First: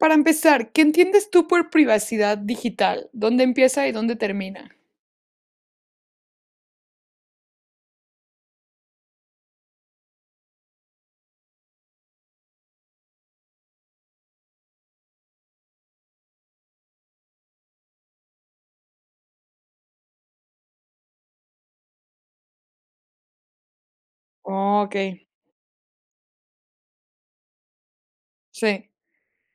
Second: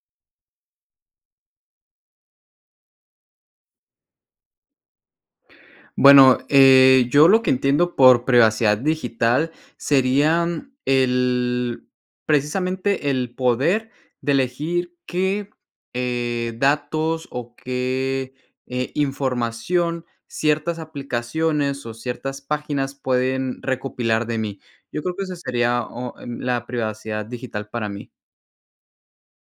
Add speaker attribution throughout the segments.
Speaker 1: Para empezar, ¿qué entiendes tú por privacidad digital? ¿Dónde empieza y dónde termina?
Speaker 2: Bueno, eh, yo lo que entiendo por privacidad digital serían el precisamente, el poder de elegir qué, eh, datos o qué, eh, información ciertas aplicaciones, o ciertas páginas pueden recopilar de mí. Yo creo que
Speaker 1: Okey.
Speaker 2: ese sería o m la privacidad digital para mí.
Speaker 1: Sí.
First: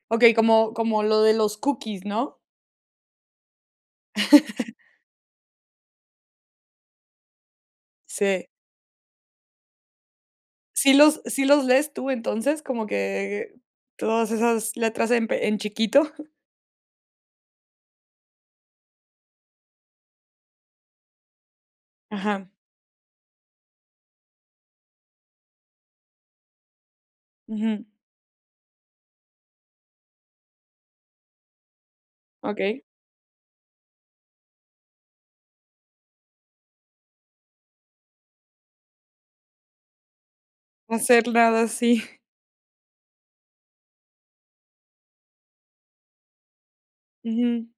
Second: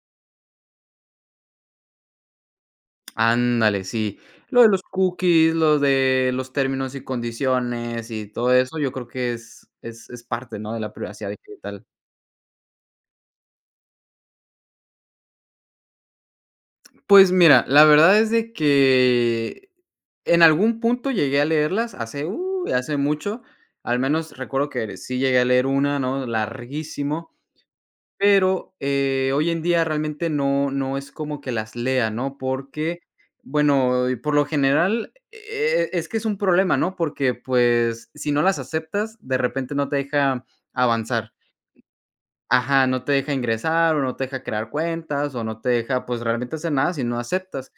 Speaker 1: Okey, como como lo de los cookies, ¿no?
Speaker 2: Ándale, sí. Lo de los cookies, lo de los términos y condiciones y
Speaker 1: Sí.
Speaker 2: todo eso, yo creo que es es es parte, ¿no?, de la
Speaker 1: ¿Sí los
Speaker 2: privacidad
Speaker 1: sí los
Speaker 2: digital.
Speaker 1: lees tú entonces?, como que, todas esas letras en pe en chiquito.
Speaker 2: Pues mira, la verdad es de que, en algún punto llegué a leerlas, hace
Speaker 1: Ajá.
Speaker 2: u, hace mucho. Al menos recuerdo que ere sí llegué a leer una, ¿no?, larguísimo.
Speaker 1: Ujú.
Speaker 2: Pero, eh, hoy en día realmente no no es como que las lea, ¿no?,
Speaker 1: Okey.
Speaker 2: porque bueno, por lo general, e e es que es un problema, ¿no?, porque, pues, si no las aceptas de repente, no te deja
Speaker 1: Hacer
Speaker 2: avanzar.
Speaker 1: nada, sí.
Speaker 2: Ajá, no te deja ingresar, o no te deja crear cuentas, o no te deja, pues, realmente hacer nada si no aceptas.
Speaker 1: Ujú.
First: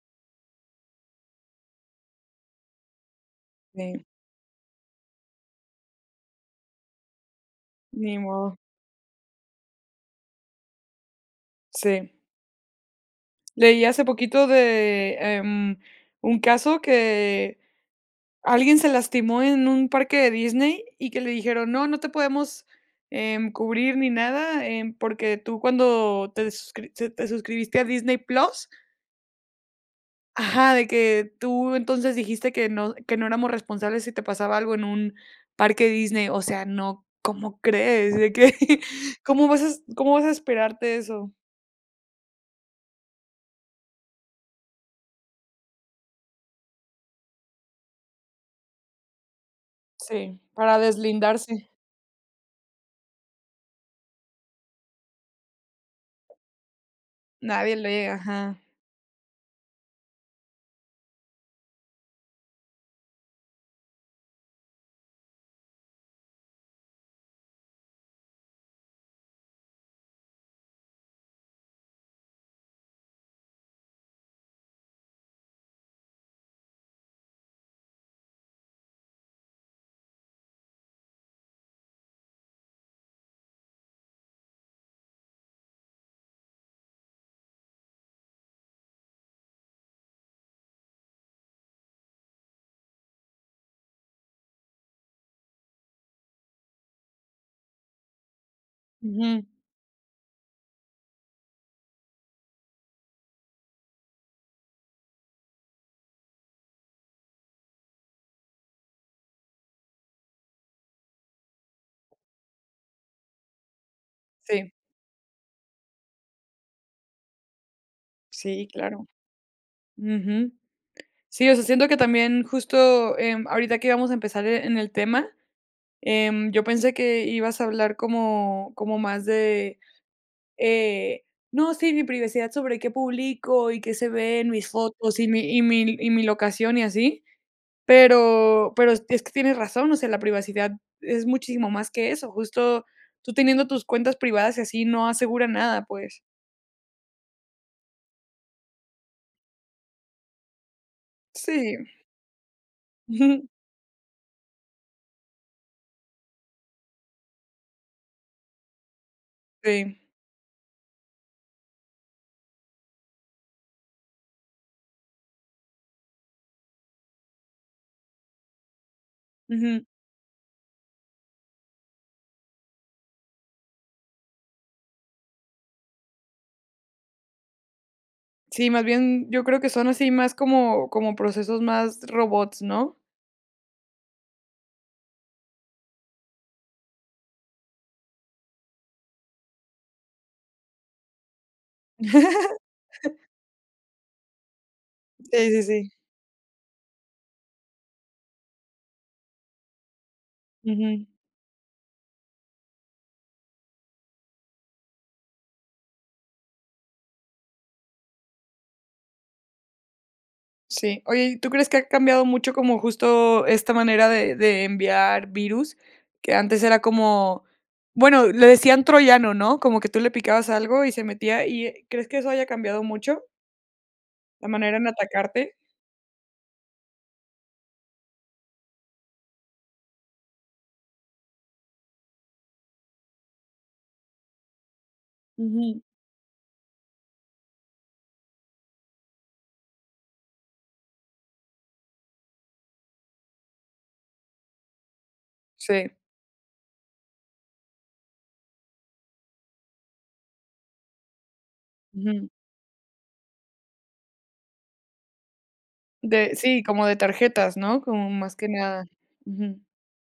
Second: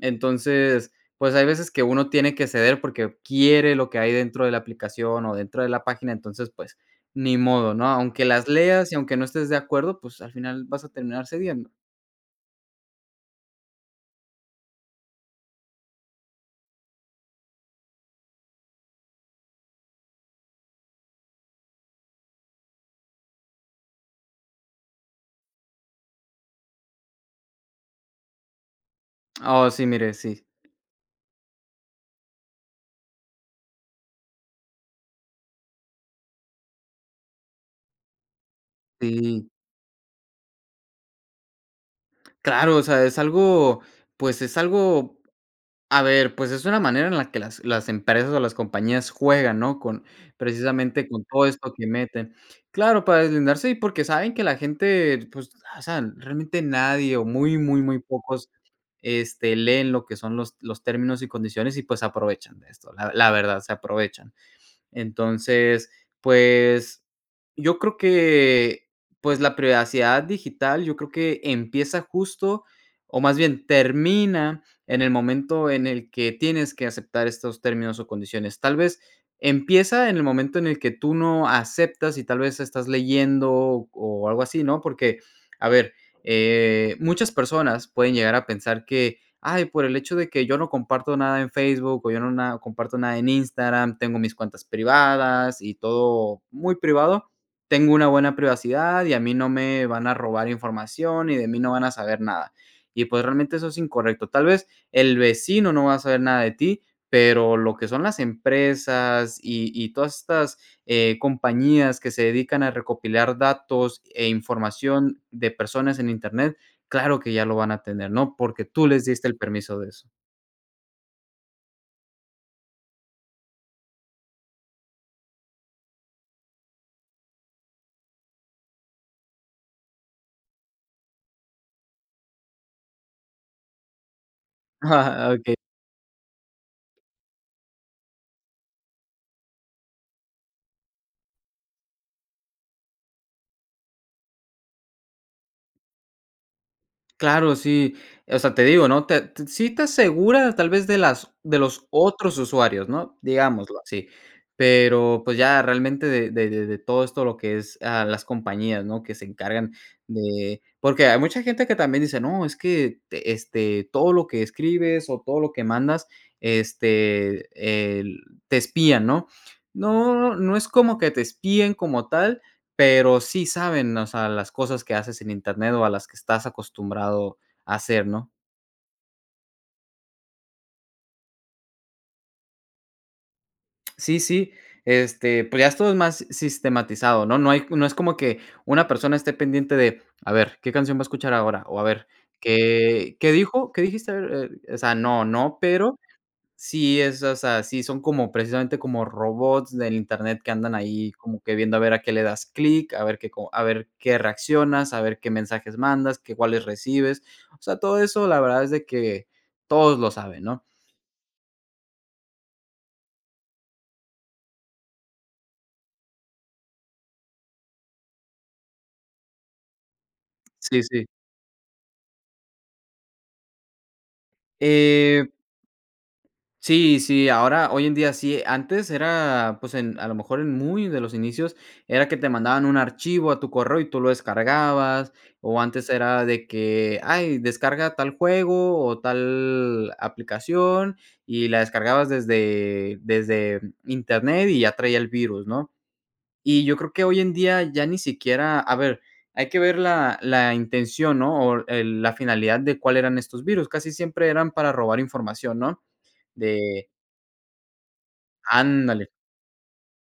Speaker 2: Entonces, pues hay veces que uno tiene que ceder porque quiere lo que
Speaker 1: Sí.
Speaker 2: hay dentro de la aplicación, o dentro de la página, entonces, pues, ni modo, ¿no?,
Speaker 1: Ni
Speaker 2: aunque las
Speaker 1: modo.
Speaker 2: leas y aunque no estés de acuerdo, pues, al final vas a terminar cediendo.
Speaker 1: Sí. Leí hace poquito de, em, un caso que alguien se lastimó en un parque de Disney, y que le dijeron: "No, no te podemos, em, cubrir ni nada, em, porque tú cuando te suscri se te suscribiste a Disney Plus"
Speaker 2: Oh, sí miré, sí.
Speaker 1: Ajá, de que: "Tú entonces dijiste que no que no éramos responsables si te pasaba algo en un parque Disney". O sea, no, ¿cómo crees? De que, ¿cómo
Speaker 2: Sí.
Speaker 1: vas a cómo vas a esperarte eso?
Speaker 2: Claro, o sea, es algo, pues, es algo, a ver, pues, es una manera en la que las las empresas o las compañías juegan, ¿no?, con
Speaker 1: Sí, para
Speaker 2: precisamente con todo
Speaker 1: deslindarse.
Speaker 2: esto que meten. Claro, para deslindarse, y, porque saben que la gente, pues hacen realmente nadie o muy,
Speaker 1: Nadie
Speaker 2: muy, muy
Speaker 1: lee,
Speaker 2: pocos,
Speaker 1: ajá.
Speaker 2: este, leen lo que son los los términos y condiciones, y pues se aprovechan esto. La la verdad se aprovechan. Entonces, pues yo creo que pues la privacidad digital, yo creo que empieza justo o más bien termina en el momento en el que tienes que aceptar estos términos o condiciones. Tal vez empieza en el momento en el que tú no aceptas y tal vez estás leyendo o algo así, ¿no? Porque, a ver, eh, muchas personas pueden llegar a pensar que, ay, por el hecho de que yo no comparto nada en Facebook, o yo no nada, o comparto nada en Instagram, tengo mis cuentas privadas y todo muy privado. Tengo una buena privacidad y a mí
Speaker 1: Ujú.
Speaker 2: no me van a robar información y de mí no van a saber nada. Y pues, realmente eso es incorrecto. Tal vez el vecino no va a saber nada de ti, pero lo que son las empresas y y todas estas, eh, compañías que se dedican a recopilar datos e
Speaker 1: Sí.
Speaker 2: información de personas en Internet, claro que ya lo van a tener, ¿no? Porque
Speaker 1: Sí,
Speaker 2: tú les
Speaker 1: claro.
Speaker 2: diste el permiso de eso.
Speaker 1: Ujú. Sí, o sea, siento que también justo, em, ahorita que íbamos a empezar, e en el tema, em, yo pensé que ibas a hablar como como más de, eh, no, sí, mi privacidad sobre qué publico y qué se ve en mis fotos y mi
Speaker 2: Okey.
Speaker 1: y mi y mi locación y así. Pero pero es es que tienes razón, o sea, la privacidad es muchísimo más que eso. Justo, tú teniendo tus cuentas privadas y así no asegura nada, pues.
Speaker 2: Claro, sí, o sea, te digo, no te t sí te asegura tal vez de las de los
Speaker 1: Sí.
Speaker 2: otros usuarios, ¿no?,
Speaker 1: Ujú.
Speaker 2: digámoslo, así. Pero, pues, ya realmente de de de de todo esto lo que es, ah, las compañías, ¿no?, que se encargan
Speaker 1: Sí.
Speaker 2: de porque hay mucha gente que también dice, no, es que te este, todo lo que escribes o todo lo que mandas, este, el te espían, ¿no?
Speaker 1: Ujú.
Speaker 2: No, no es como que te espíen como tal, pero sí saben, o sea, las cosas que haces en internet o a las que estás acostumbrado a hacer, ¿no?
Speaker 1: Sí, más bien, yo creo que son así más como como procesos más robots, ¿no?
Speaker 2: Sí, sí, este, pues, ya esto es más sistematizado. No no hay no es como que, una persona esté pendiente de, a ver, ¿qué canción va a escuchar ahora?, o a ver, ¿qué qué dijo? ¿Qué dijiste? A ver, eh, o sea, no,
Speaker 1: Sí,
Speaker 2: no,
Speaker 1: sí, sí.
Speaker 2: pero sí es, o sea, sí son como precisamente, como robots del internet que andan
Speaker 1: Ujú.
Speaker 2: ahí como que viendo a ver a qué le das clic, a ver qué co a ver qué reaccionas, a ver qué mensajes mandas, que cuáles recibes. O sea, todo eso la verdad es de que, todos lo saben, ¿no?
Speaker 1: Sí. Oye, ¿y tú crees que ha cambiado mucho como justo esta manera de de enviar virus?, que antes era como, bueno, le decían Troyano, ¿no?, como que tú le picabas
Speaker 2: Sí,
Speaker 1: algo y se
Speaker 2: sí.
Speaker 1: metía, y, eh, ¿crees que eso haya cambiado mucho? La manera en
Speaker 2: Eh
Speaker 1: atacarte.
Speaker 2: sí, sí, ahora, hoy en día sí, antes era, pues, en a lo mejor en muy de los inicios era que te mandaban un archivo a tu correo y tú lo descargabas, o
Speaker 1: Ujú.
Speaker 2: antes era de que, ay descarga tal juego o tal aplicación, y la descargabas desde desde internet y ya traía el virus, ¿no?,
Speaker 1: Sí.
Speaker 2: y yo creo que hoy en día ya ni siquiera a ver, hay que ver la la intención, ¿no?, o el la
Speaker 1: Ujú.
Speaker 2: finalidad de cuál eran estos virus. Casi siempre eran para robar información, ¿no?
Speaker 1: De, sí, como
Speaker 2: De
Speaker 1: de tarjetas, ¿no?, como más que nada.
Speaker 2: Ándale.
Speaker 1: Ujú.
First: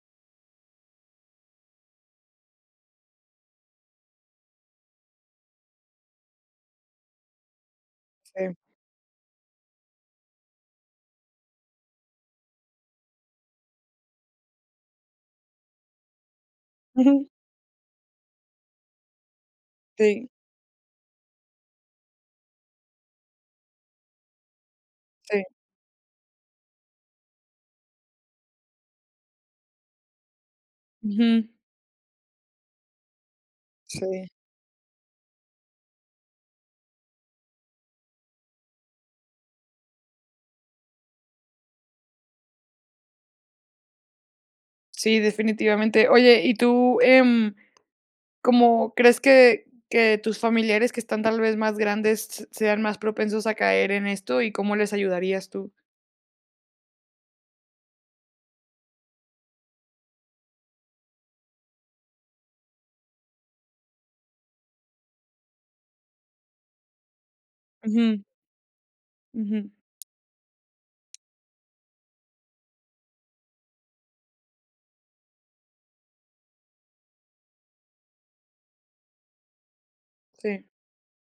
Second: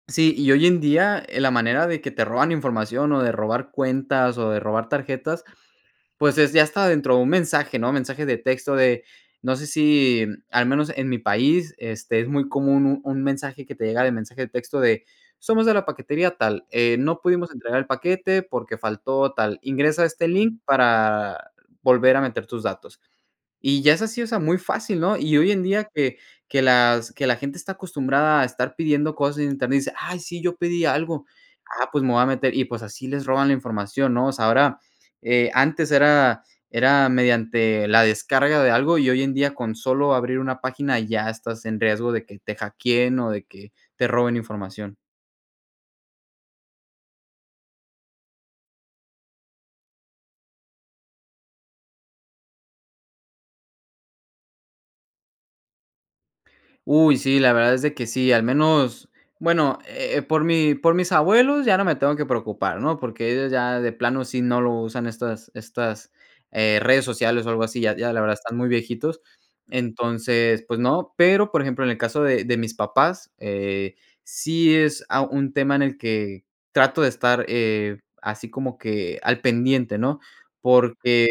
Speaker 2: Sí, y hoy en día, la manera de que te roban información, o de robar cuentas, o de robar tarjetas, pues, es ya hasta dentro de un mensaje, ¿no?, mensaje de
Speaker 1: Sí.
Speaker 2: texto de, no sé, si al menos en mi país, este, es muy común un un mensaje que te llega de mensaje de texto de: "Somos de la paquetería tal, eh, no
Speaker 1: Ujú.
Speaker 2: pudimos entregar el paquete porque faltó tal. Ingresa este
Speaker 1: Sí.
Speaker 2: link para volver a meter tus datos". Y ya es así, o sea, muy fácil, ¿no?, y
Speaker 1: Sí.
Speaker 2: hoy en día que que las que la gente está acostumbrada a estar pidiendo cosas en Internet, dice: "Ay sí, yo pedí algo.
Speaker 1: Ujú.
Speaker 2: Ah, pues me voy a meter", y pues, así les roban la información, ¿no?,
Speaker 1: Sí.
Speaker 2: o sea, ahora, eh, antes era era mediante la descarga de algo, y hoy en día con solo abrir una página ya estás en riesgo de que te hackeen o de que te roben información.
Speaker 1: Sí, definitivamente. Oye, y tú, em, ¿cómo crees que que tus familiares, que están tal vez, más grandes, s sean más propensos a caer en esto, y cómo les ayudarías tú?
Speaker 2: Uy, sí, la verdad es de que sí, al menos, bueno, eh, por mi por mis abuelos ya no me tengo que preocupar, ¿no? Porque ellos ya de plano sí no lo usan estas estas, eh, redes sociales o algo así, ya ya la
Speaker 1: Ujú.
Speaker 2: verdad están muy viejitos.
Speaker 1: Ujú.
Speaker 2: Entonces, pues no, pero, por ejemplo, en el caso de de mis papás, eh, sí es, ah, un tema en el que trato de estar, eh, así como que al pendiente, ¿no?
Speaker 1: Sí.
Speaker 2: Porque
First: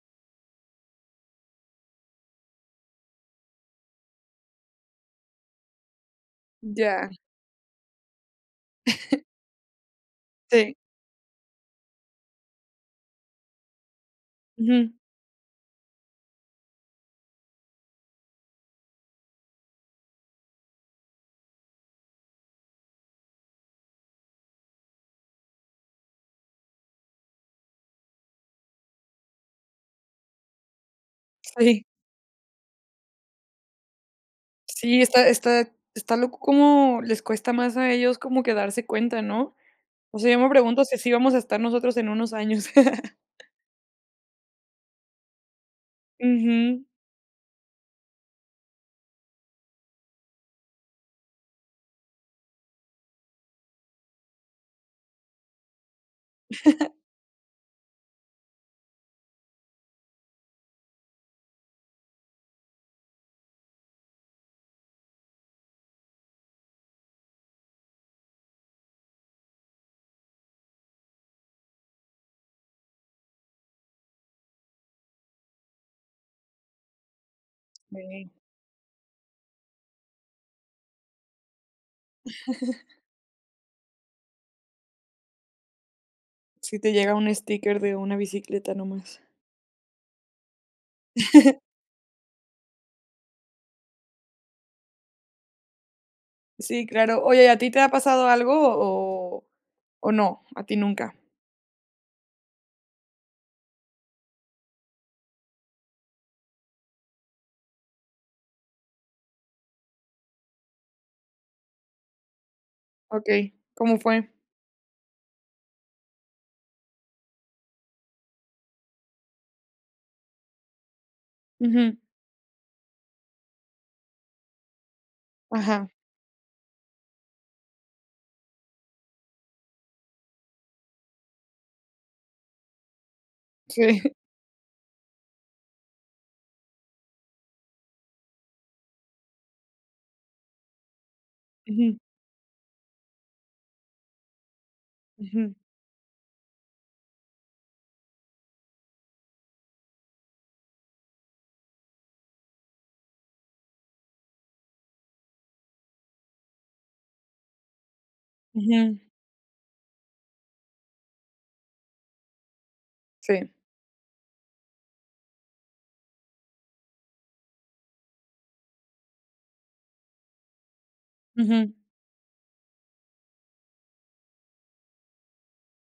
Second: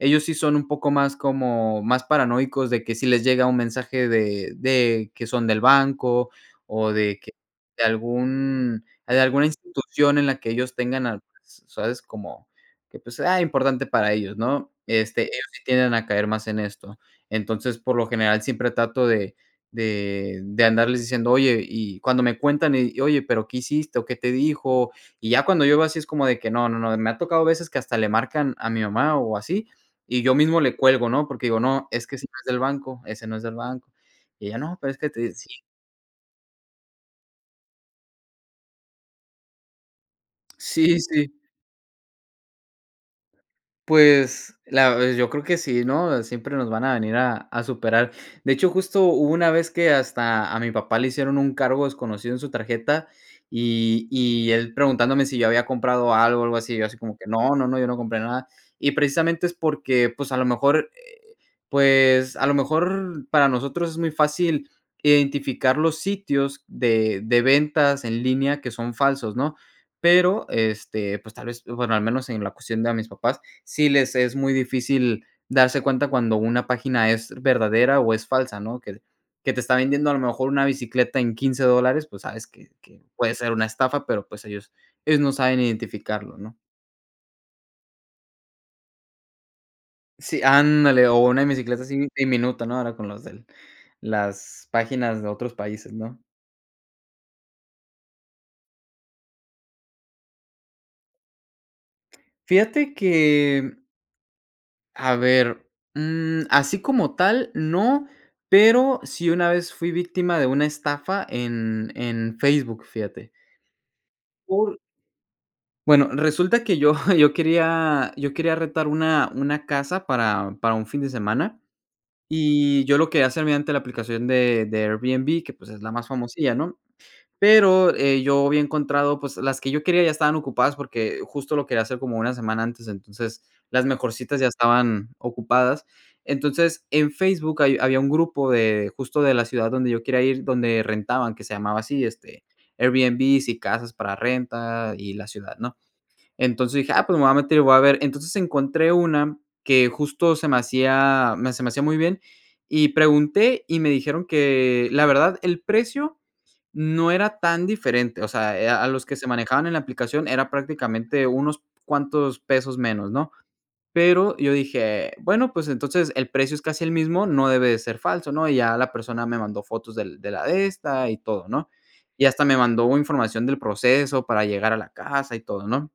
Speaker 2: ellos sí son un poco más como más paranoicos de que sí les llega un mensaje de de que son del banco o
Speaker 1: Ya.
Speaker 2: de que de algún de alguna institución en la que
Speaker 1: Sí.
Speaker 2: ellos tengan, [unintelligible] ¿sabes?, como que pues sea importante para ellos, ¿no?
Speaker 1: Ujú.
Speaker 2: Este, ellos sí tienden a caer más en esto. Entonces, por lo general siempre trato de de de andarles diciendo: "Oye" y cuando me cuentan y: "Oye, pero ¿qué hiciste o qué te dijo?". Y ya cuando yo veo así es como de que no, no, no, y me ha tocado a veces que hasta le marcan a mi mamá o así, y yo mismo le cuelgo, ¿no? Porque digo:
Speaker 1: Sí.
Speaker 2: "No, es que ese no es del banco, ese no es del banco". Y ella: "No, pero es
Speaker 1: Sí,
Speaker 2: que
Speaker 1: está
Speaker 2: te". Sí.
Speaker 1: está está loco como les cuesta más a ellos como que darse cuenta, ¿no? O sea, yo me pregunto si
Speaker 2: Sí,
Speaker 1: así
Speaker 2: sí.
Speaker 1: vamos a estar nosotros en unos años.
Speaker 2: Pues la pues yo creo que sí, ¿no? Siempre nos
Speaker 1: Ujú.
Speaker 2: van a venir a a superar. De hecho, justo hubo una vez que hasta a mi papá le hicieron un cargo desconocido en su tarjeta y y él preguntándome si yo había comprado algo, algo así, yo así como que: "No, no, no, yo no compré nada". Y precisamente es porque, pues, a lo mejor, eh, pues, a lo mejor para nosotros es muy fácil identificar los sitios de de ventas en línea que son falsos, ¿no? Pero, este, pues, tal vez, bueno, al menos en la cuestión de a mis papás, sí les es muy difícil darse cuenta cuando una página es verdadera o es
Speaker 1: Sí.
Speaker 2: falsa, ¿no? que que te está vendiendo a lo mejor una bicicleta en 15 dólares, pues sabes que que puede ser una estafa, pero pues ellos ellos no saben identificarlo, ¿no?
Speaker 1: Sí, te llega 1 sticker de una bicicleta nada más.
Speaker 2: Sí, ándale, o una bicicleta así diminuta, ¿no? ahora con las del las páginas de otros países, ¿no?
Speaker 1: Sí, claro. Oye, ¿y a ti te ha pasado algo o o no, a ti nunca?
Speaker 2: Fíjate que, mm a ver, mm, así como tal no, pero sí una vez fui víctima de una estafa en, en Facebook, fíjate.
Speaker 1: Okey, ¿cómo fue?
Speaker 2: Por Bueno, resulta que yo yo quería yo quería rentar una una casa para para un fin de semana,
Speaker 1: Ujú.
Speaker 2: y yo lo quería hacer mediante la aplicación de de Airbnb que, pues, es
Speaker 1: Ajá.
Speaker 2: la más famosilla, ¿no? Pero, eh, yo había encontrado pues, las que yo quería ya estaban ocupadas, porque justo lo quería hacer como 1 semana antes, entonces las
Speaker 1: Sí.
Speaker 2: mejorcitas ya estaban ocupadas. Entonces, en Facebook hay había un grupo de justo de la ciudad donde yo quería ir, donde rentaban, que se llamaba
Speaker 1: Ujú.
Speaker 2: así, este, "Airbnb y casas para renta y la
Speaker 1: Ujú.
Speaker 2: ciudad", ¿no? Entonces dije: "Ah, pues, me voy a meter y voy a ver". Entonces encontré una que justo se me hacía, me se me hacía muy bien, y pregunté, y me dijeron que la verdad el precio no era tan diferente, o sea, eh, a
Speaker 1: Ujú.
Speaker 2: los que se manejaban en la aplicación era prácticamente unos cuantos pesos menos, ¿no?
Speaker 1: Sí.
Speaker 2: Pero, yo dije: "Bueno, pues, entonces el precio es casi el mismo, no debe de ser falso", ¿no? Y ya la persona me mandó fotos del de la de esta, y todo, ¿no?
Speaker 1: Ujú.
Speaker 2: Y hasta me mandó información del proceso para llegar a la casa y todo, ¿no?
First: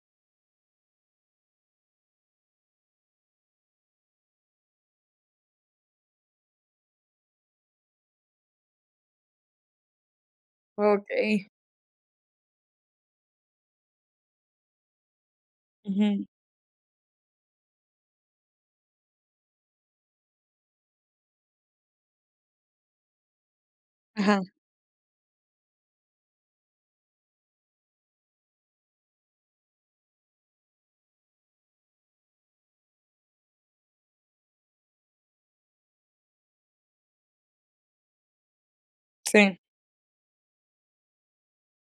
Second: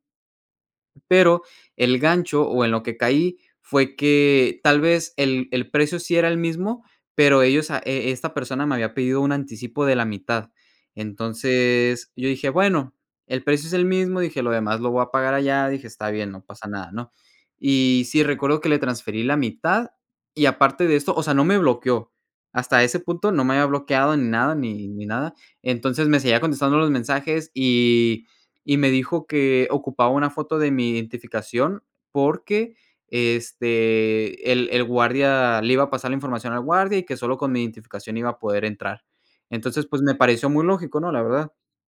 Speaker 2: Pero el gancho, o en lo que caí fue que tal vez el el precio sí era el mismo, pero ellos a e esta persona me había pedido un anticipo de la mitad.
Speaker 1: Okey.
Speaker 2: Entonces, yo dije: "Bueno, el precio es el mismo", dije: "Lo demás lo voy a pagar allá", dije: "Está
Speaker 1: Ujú.
Speaker 2: bien, no pasa nada", ¿no? Y sí, recuerdo que le transferí la mitad y aparte de esto o sea, no me bloqueó, hasta ese punto no me había bloqueado en
Speaker 1: Ajá.
Speaker 2: nada ni ni nada. Entonces, me seguía contestando los mensajes, y y me dijo que ocupaba una foto de mi identificación porque, este, el el guardia le iba a pasar la información al guardia, y que solo con mi identificación iba a poder entrar.
Speaker 1: Sí.
Speaker 2: Entonces, pues, me pareció muy lógico, ¿no? La verdad.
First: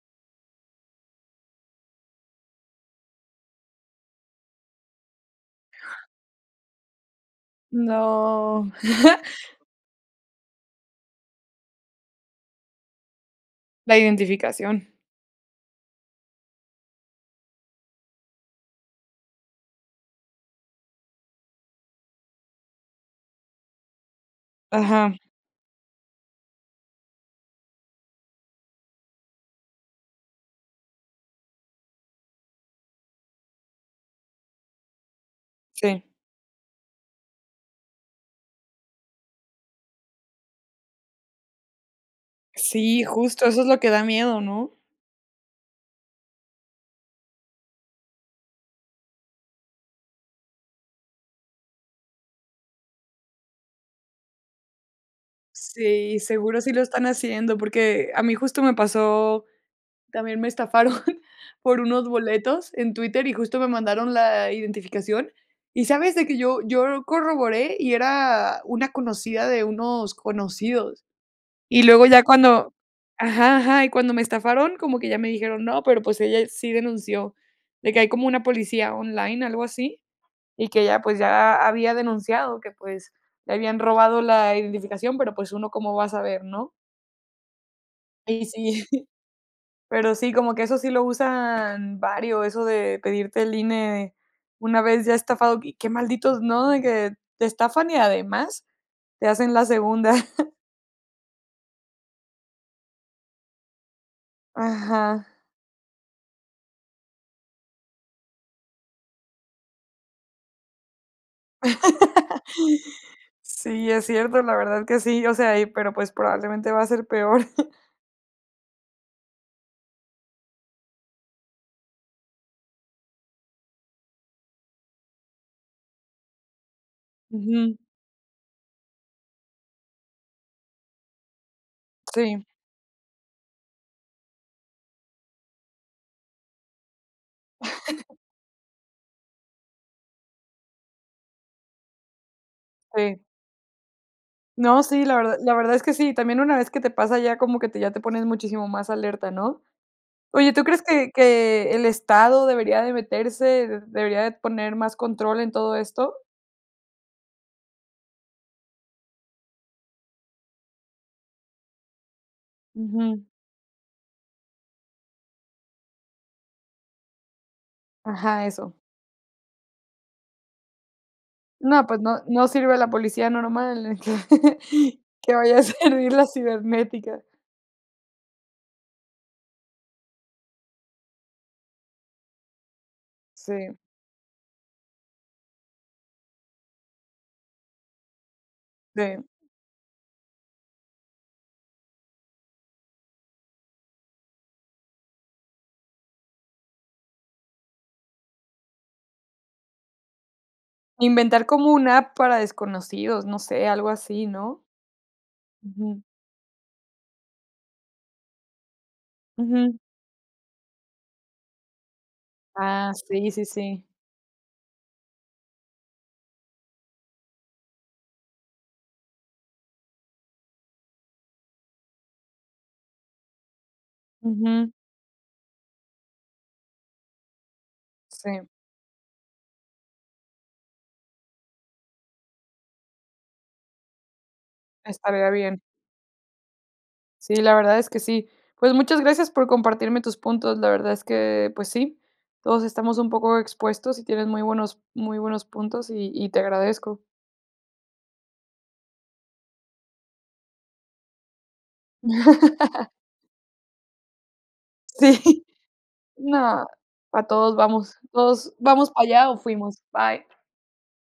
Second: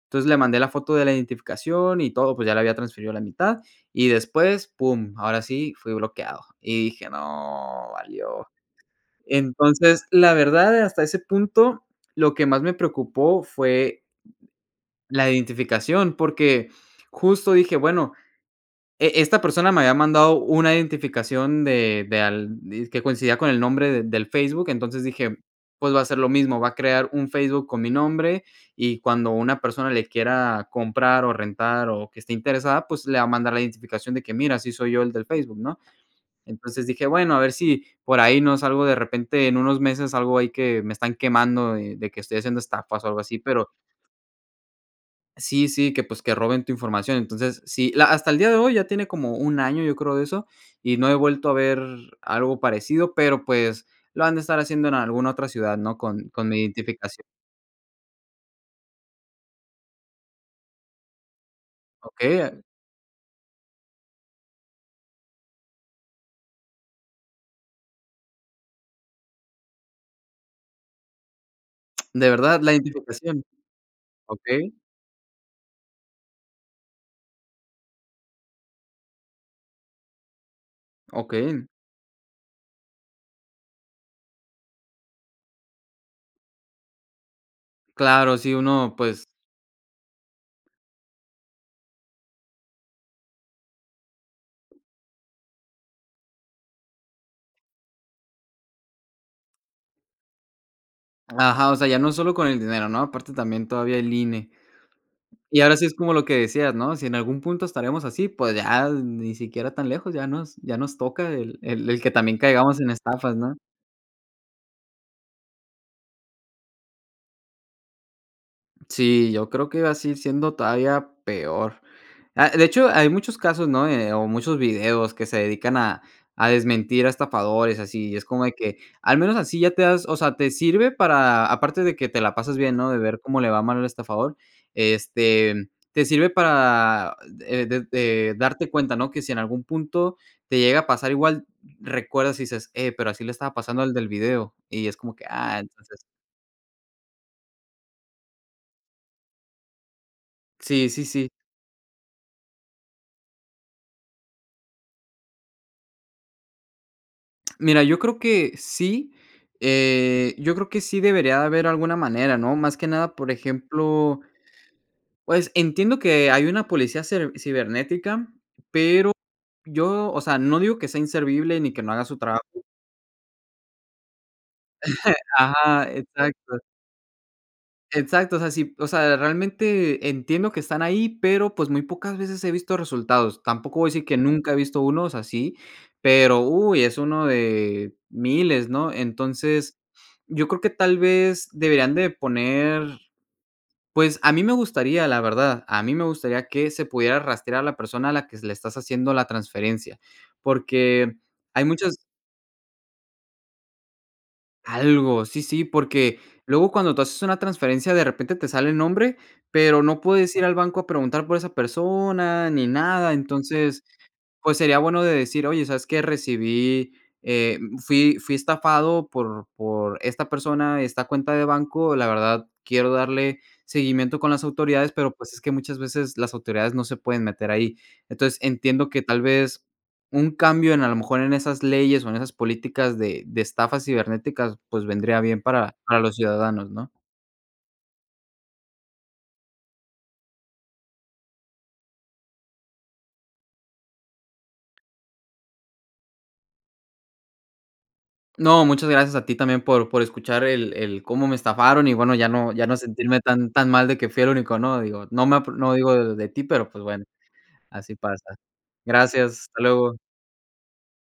Speaker 2: Entonces, le mandé la foto de la identificación y todo, pues, ya la había transferido la mitad y después, pum, ahora sí fui bloqueado. Y dije: "¡No!, valió".
Speaker 1: ¡No!
Speaker 2: Entonces, la verdad, hasta ese punto lo que más me preocupó
Speaker 1: La
Speaker 2: fue
Speaker 1: identificación.
Speaker 2: la identificación, porque justo dije: "Bueno" E esta persona me había mandado una identificación de de al dizque coincidía con el nombre de del Facebook", entonces
Speaker 1: Ajá.
Speaker 2: dije: "Pues va a ser lo mismo, va a crear un Facebook con mi nombre, y cuando una persona le quiera comprar, o rentar, o que esté interesada, pues, le va a mandar la identificación de que: "Mira, sí soy yo el del Facebook'", ¿no?
Speaker 1: Sí.
Speaker 2: Entonces dije: "Bueno, a ver si por ahí no salgo, de repente en unos meses, salgo ahí que me están quemando, eh, de de que estoy haciendo
Speaker 1: Sí,
Speaker 2: estafas, o algo así",
Speaker 1: justo eso es
Speaker 2: pero
Speaker 1: lo que da miedo, ¿no?
Speaker 2: Sí, sí, que, pues, que roben tu información. Entonces, sí, la hasta el día de hoy, ya tiene como 1 año, yo creo de eso, y no he vuelto a ver algo parecido, pero, pues, lo han de estar haciendo en alguna otra ciudad, ¿no?,
Speaker 1: Sí,
Speaker 2: con con
Speaker 1: seguro
Speaker 2: mi
Speaker 1: sí lo están
Speaker 2: identificación.
Speaker 1: haciendo, porque a mí justo me pasó también me estafaron por unos
Speaker 2: Okey a
Speaker 1: boletos en Twitter, y justo me mandaron la identificación, ¿y sabes?, de que yo yo lo corroboré y era una conocida de unos conocidos. Y luego ya
Speaker 2: ¿De verdad? ¿La
Speaker 1: cuando
Speaker 2: identificación?
Speaker 1: ajá, ajá y cuando me
Speaker 2: Okey.
Speaker 1: estafaron, como que ya me dijeron: "No, pero, pues, ella sí denunció". De que hay como una policía online, algo así. Y que ya, pues, ya
Speaker 2: Okey.
Speaker 1: había denunciado que, pues, le habían robado la identificación, pero, pues, uno cómo va a saber, ¿no?
Speaker 2: Claro,
Speaker 1: Sí,
Speaker 2: sí,
Speaker 1: sí,
Speaker 2: uno pues
Speaker 1: pero sí, como que eso sí lo usan varios, eso de pedirte el INE una vez ya estafado, qué malditos, ¿no?, de que te estafan y además te hacen la segunda.
Speaker 2: Ajá, o sea, ya no solo con el dinero, ¿no?, aparte también todavía el INE.
Speaker 1: Ajá.
Speaker 2: Y ahora sí es como lo que decías, ¿no?, si en algún punto estaremos así, pues, ya, ni siquiera tan lejos ya nos ya nos toca el el el que también caigamos en estafas, ¿no?
Speaker 1: Sí, es cierto, la verdad que sí, o sea, ahí, pero, pues, probablemente va a ser peor.
Speaker 2: Sí, yo creo que así siendo todavía peor, ah, de hecho, hay muchos casos, ¿no?, eh, o muchos videos que se dedican a a desmentir a
Speaker 1: Ujú.
Speaker 2: estafadores, así, es como de que al menos así ya te das, o sea, te sirve para, aparte de que te la
Speaker 1: Sí.
Speaker 2: pasas bien, ¿no?, de ver cómo le va mal el estafador, este, te sirve para, eh, desde darte cuenta, ¿no?, que si en algún punto te llega a pasar igual, recuerdas, y dices: "Eh, pero, así
Speaker 1: Sí.
Speaker 2: le estaba pasando al del video",
Speaker 1: No,
Speaker 2: y es
Speaker 1: sí,
Speaker 2: como
Speaker 1: la
Speaker 2: que,
Speaker 1: verdad la
Speaker 2: ah,
Speaker 1: verdad es que
Speaker 2: entonces.
Speaker 1: sí, también una vez que te pasa, ya como que te ya te pones muchísimo más alerta, ¿no?, oye, ¿tú crees
Speaker 2: Sí, sí,
Speaker 1: que
Speaker 2: sí.
Speaker 1: que el estado debería de meterse, debería de poner más control en todo esto?
Speaker 2: Mira, yo creo que sí, eh, yo creo que sí debería de haber alguna manera, ¿no? Más que nada,
Speaker 1: Ujú.
Speaker 2: por ejemplo Pues, entiendo que, eh, hay una policía cer cibernética,
Speaker 1: Ajá, eso.
Speaker 2: pero yo, o sea, no digo que sea inservible ni que
Speaker 1: No,
Speaker 2: no
Speaker 1: pues
Speaker 2: haga su
Speaker 1: no
Speaker 2: trabajo.
Speaker 1: no sirve la policía normal, que vaya a
Speaker 2: Ajá,
Speaker 1: servir la
Speaker 2: exacto.
Speaker 1: cibernética.
Speaker 2: Exacto, o sea, sí, o sea, realmente entiendo que están ahí, pero, pues, muy pocas veces he visto resultados.
Speaker 1: Sí.
Speaker 2: Tampoco voy a decir que nunca he visto unos así, pero, uy, es uno de miles, ¿no?
Speaker 1: Sí.
Speaker 2: Entonces, yo creo que tal vez deberían de poner pues, a mí me gustaría, la verdad, a mí me gustaría que se pudiera rastrear a la persona a la que s le estás haciendo la transferencia, porque
Speaker 1: Inventar
Speaker 2: hay
Speaker 1: como una
Speaker 2: muchas
Speaker 1: app para desconocidos, no sé, algo así, ¿no?
Speaker 2: Algo, sí, sí,
Speaker 1: Ujú.
Speaker 2: porque luego cuando tú haces una transferencia de repente te sale el nombre,
Speaker 1: Ujú.
Speaker 2: pero no puedes ir al banco a preguntar por esa persona ni
Speaker 1: Ah,
Speaker 2: nada.
Speaker 1: sí, sí, sí.
Speaker 2: Entonces, pues sería bueno de decir: "Oye, sabes qué, recibí eh, mm, fui fui estafado por por esta persona, esta cuenta de banco, la verdad quiero darle seguimiento con las
Speaker 1: Ujú.
Speaker 2: autoridades", pero, pues, es que muchas veces las autoridades no se pueden meter ahí, entonces
Speaker 1: Sí.
Speaker 2: entiendo que tal vez un cambio en a lo mejor en esas leyes o en esas políticas de de estafas cibernéticas, pues, vendría
Speaker 1: Estaría
Speaker 2: bien
Speaker 1: bien.
Speaker 2: para para los ciudadanos, ¿no?
Speaker 1: Sí, la verdad es que sí. Pues, muchas gracias por compartirme tus puntos, la verdad es que, pues sí, todos estamos un poco expuestos, y tienes muy buenos muy buenos puntos, y y te agradezco.
Speaker 2: No, muchas gracias a ti también por por escuchar el el cómo me estafaron, y bueno, ya no ya no sentirme tan tan mal de que fui el único, ¿no? Digo, no me a
Speaker 1: Sí.
Speaker 2: p no digo de de ti,
Speaker 1: No,
Speaker 2: pero, pues, bueno,
Speaker 1: pa todos vamos,
Speaker 2: así pasa.
Speaker 1: todos vamos para allá,
Speaker 2: Gracias,
Speaker 1: o
Speaker 2: hasta
Speaker 1: fuimos.
Speaker 2: luego.
Speaker 1: Bye.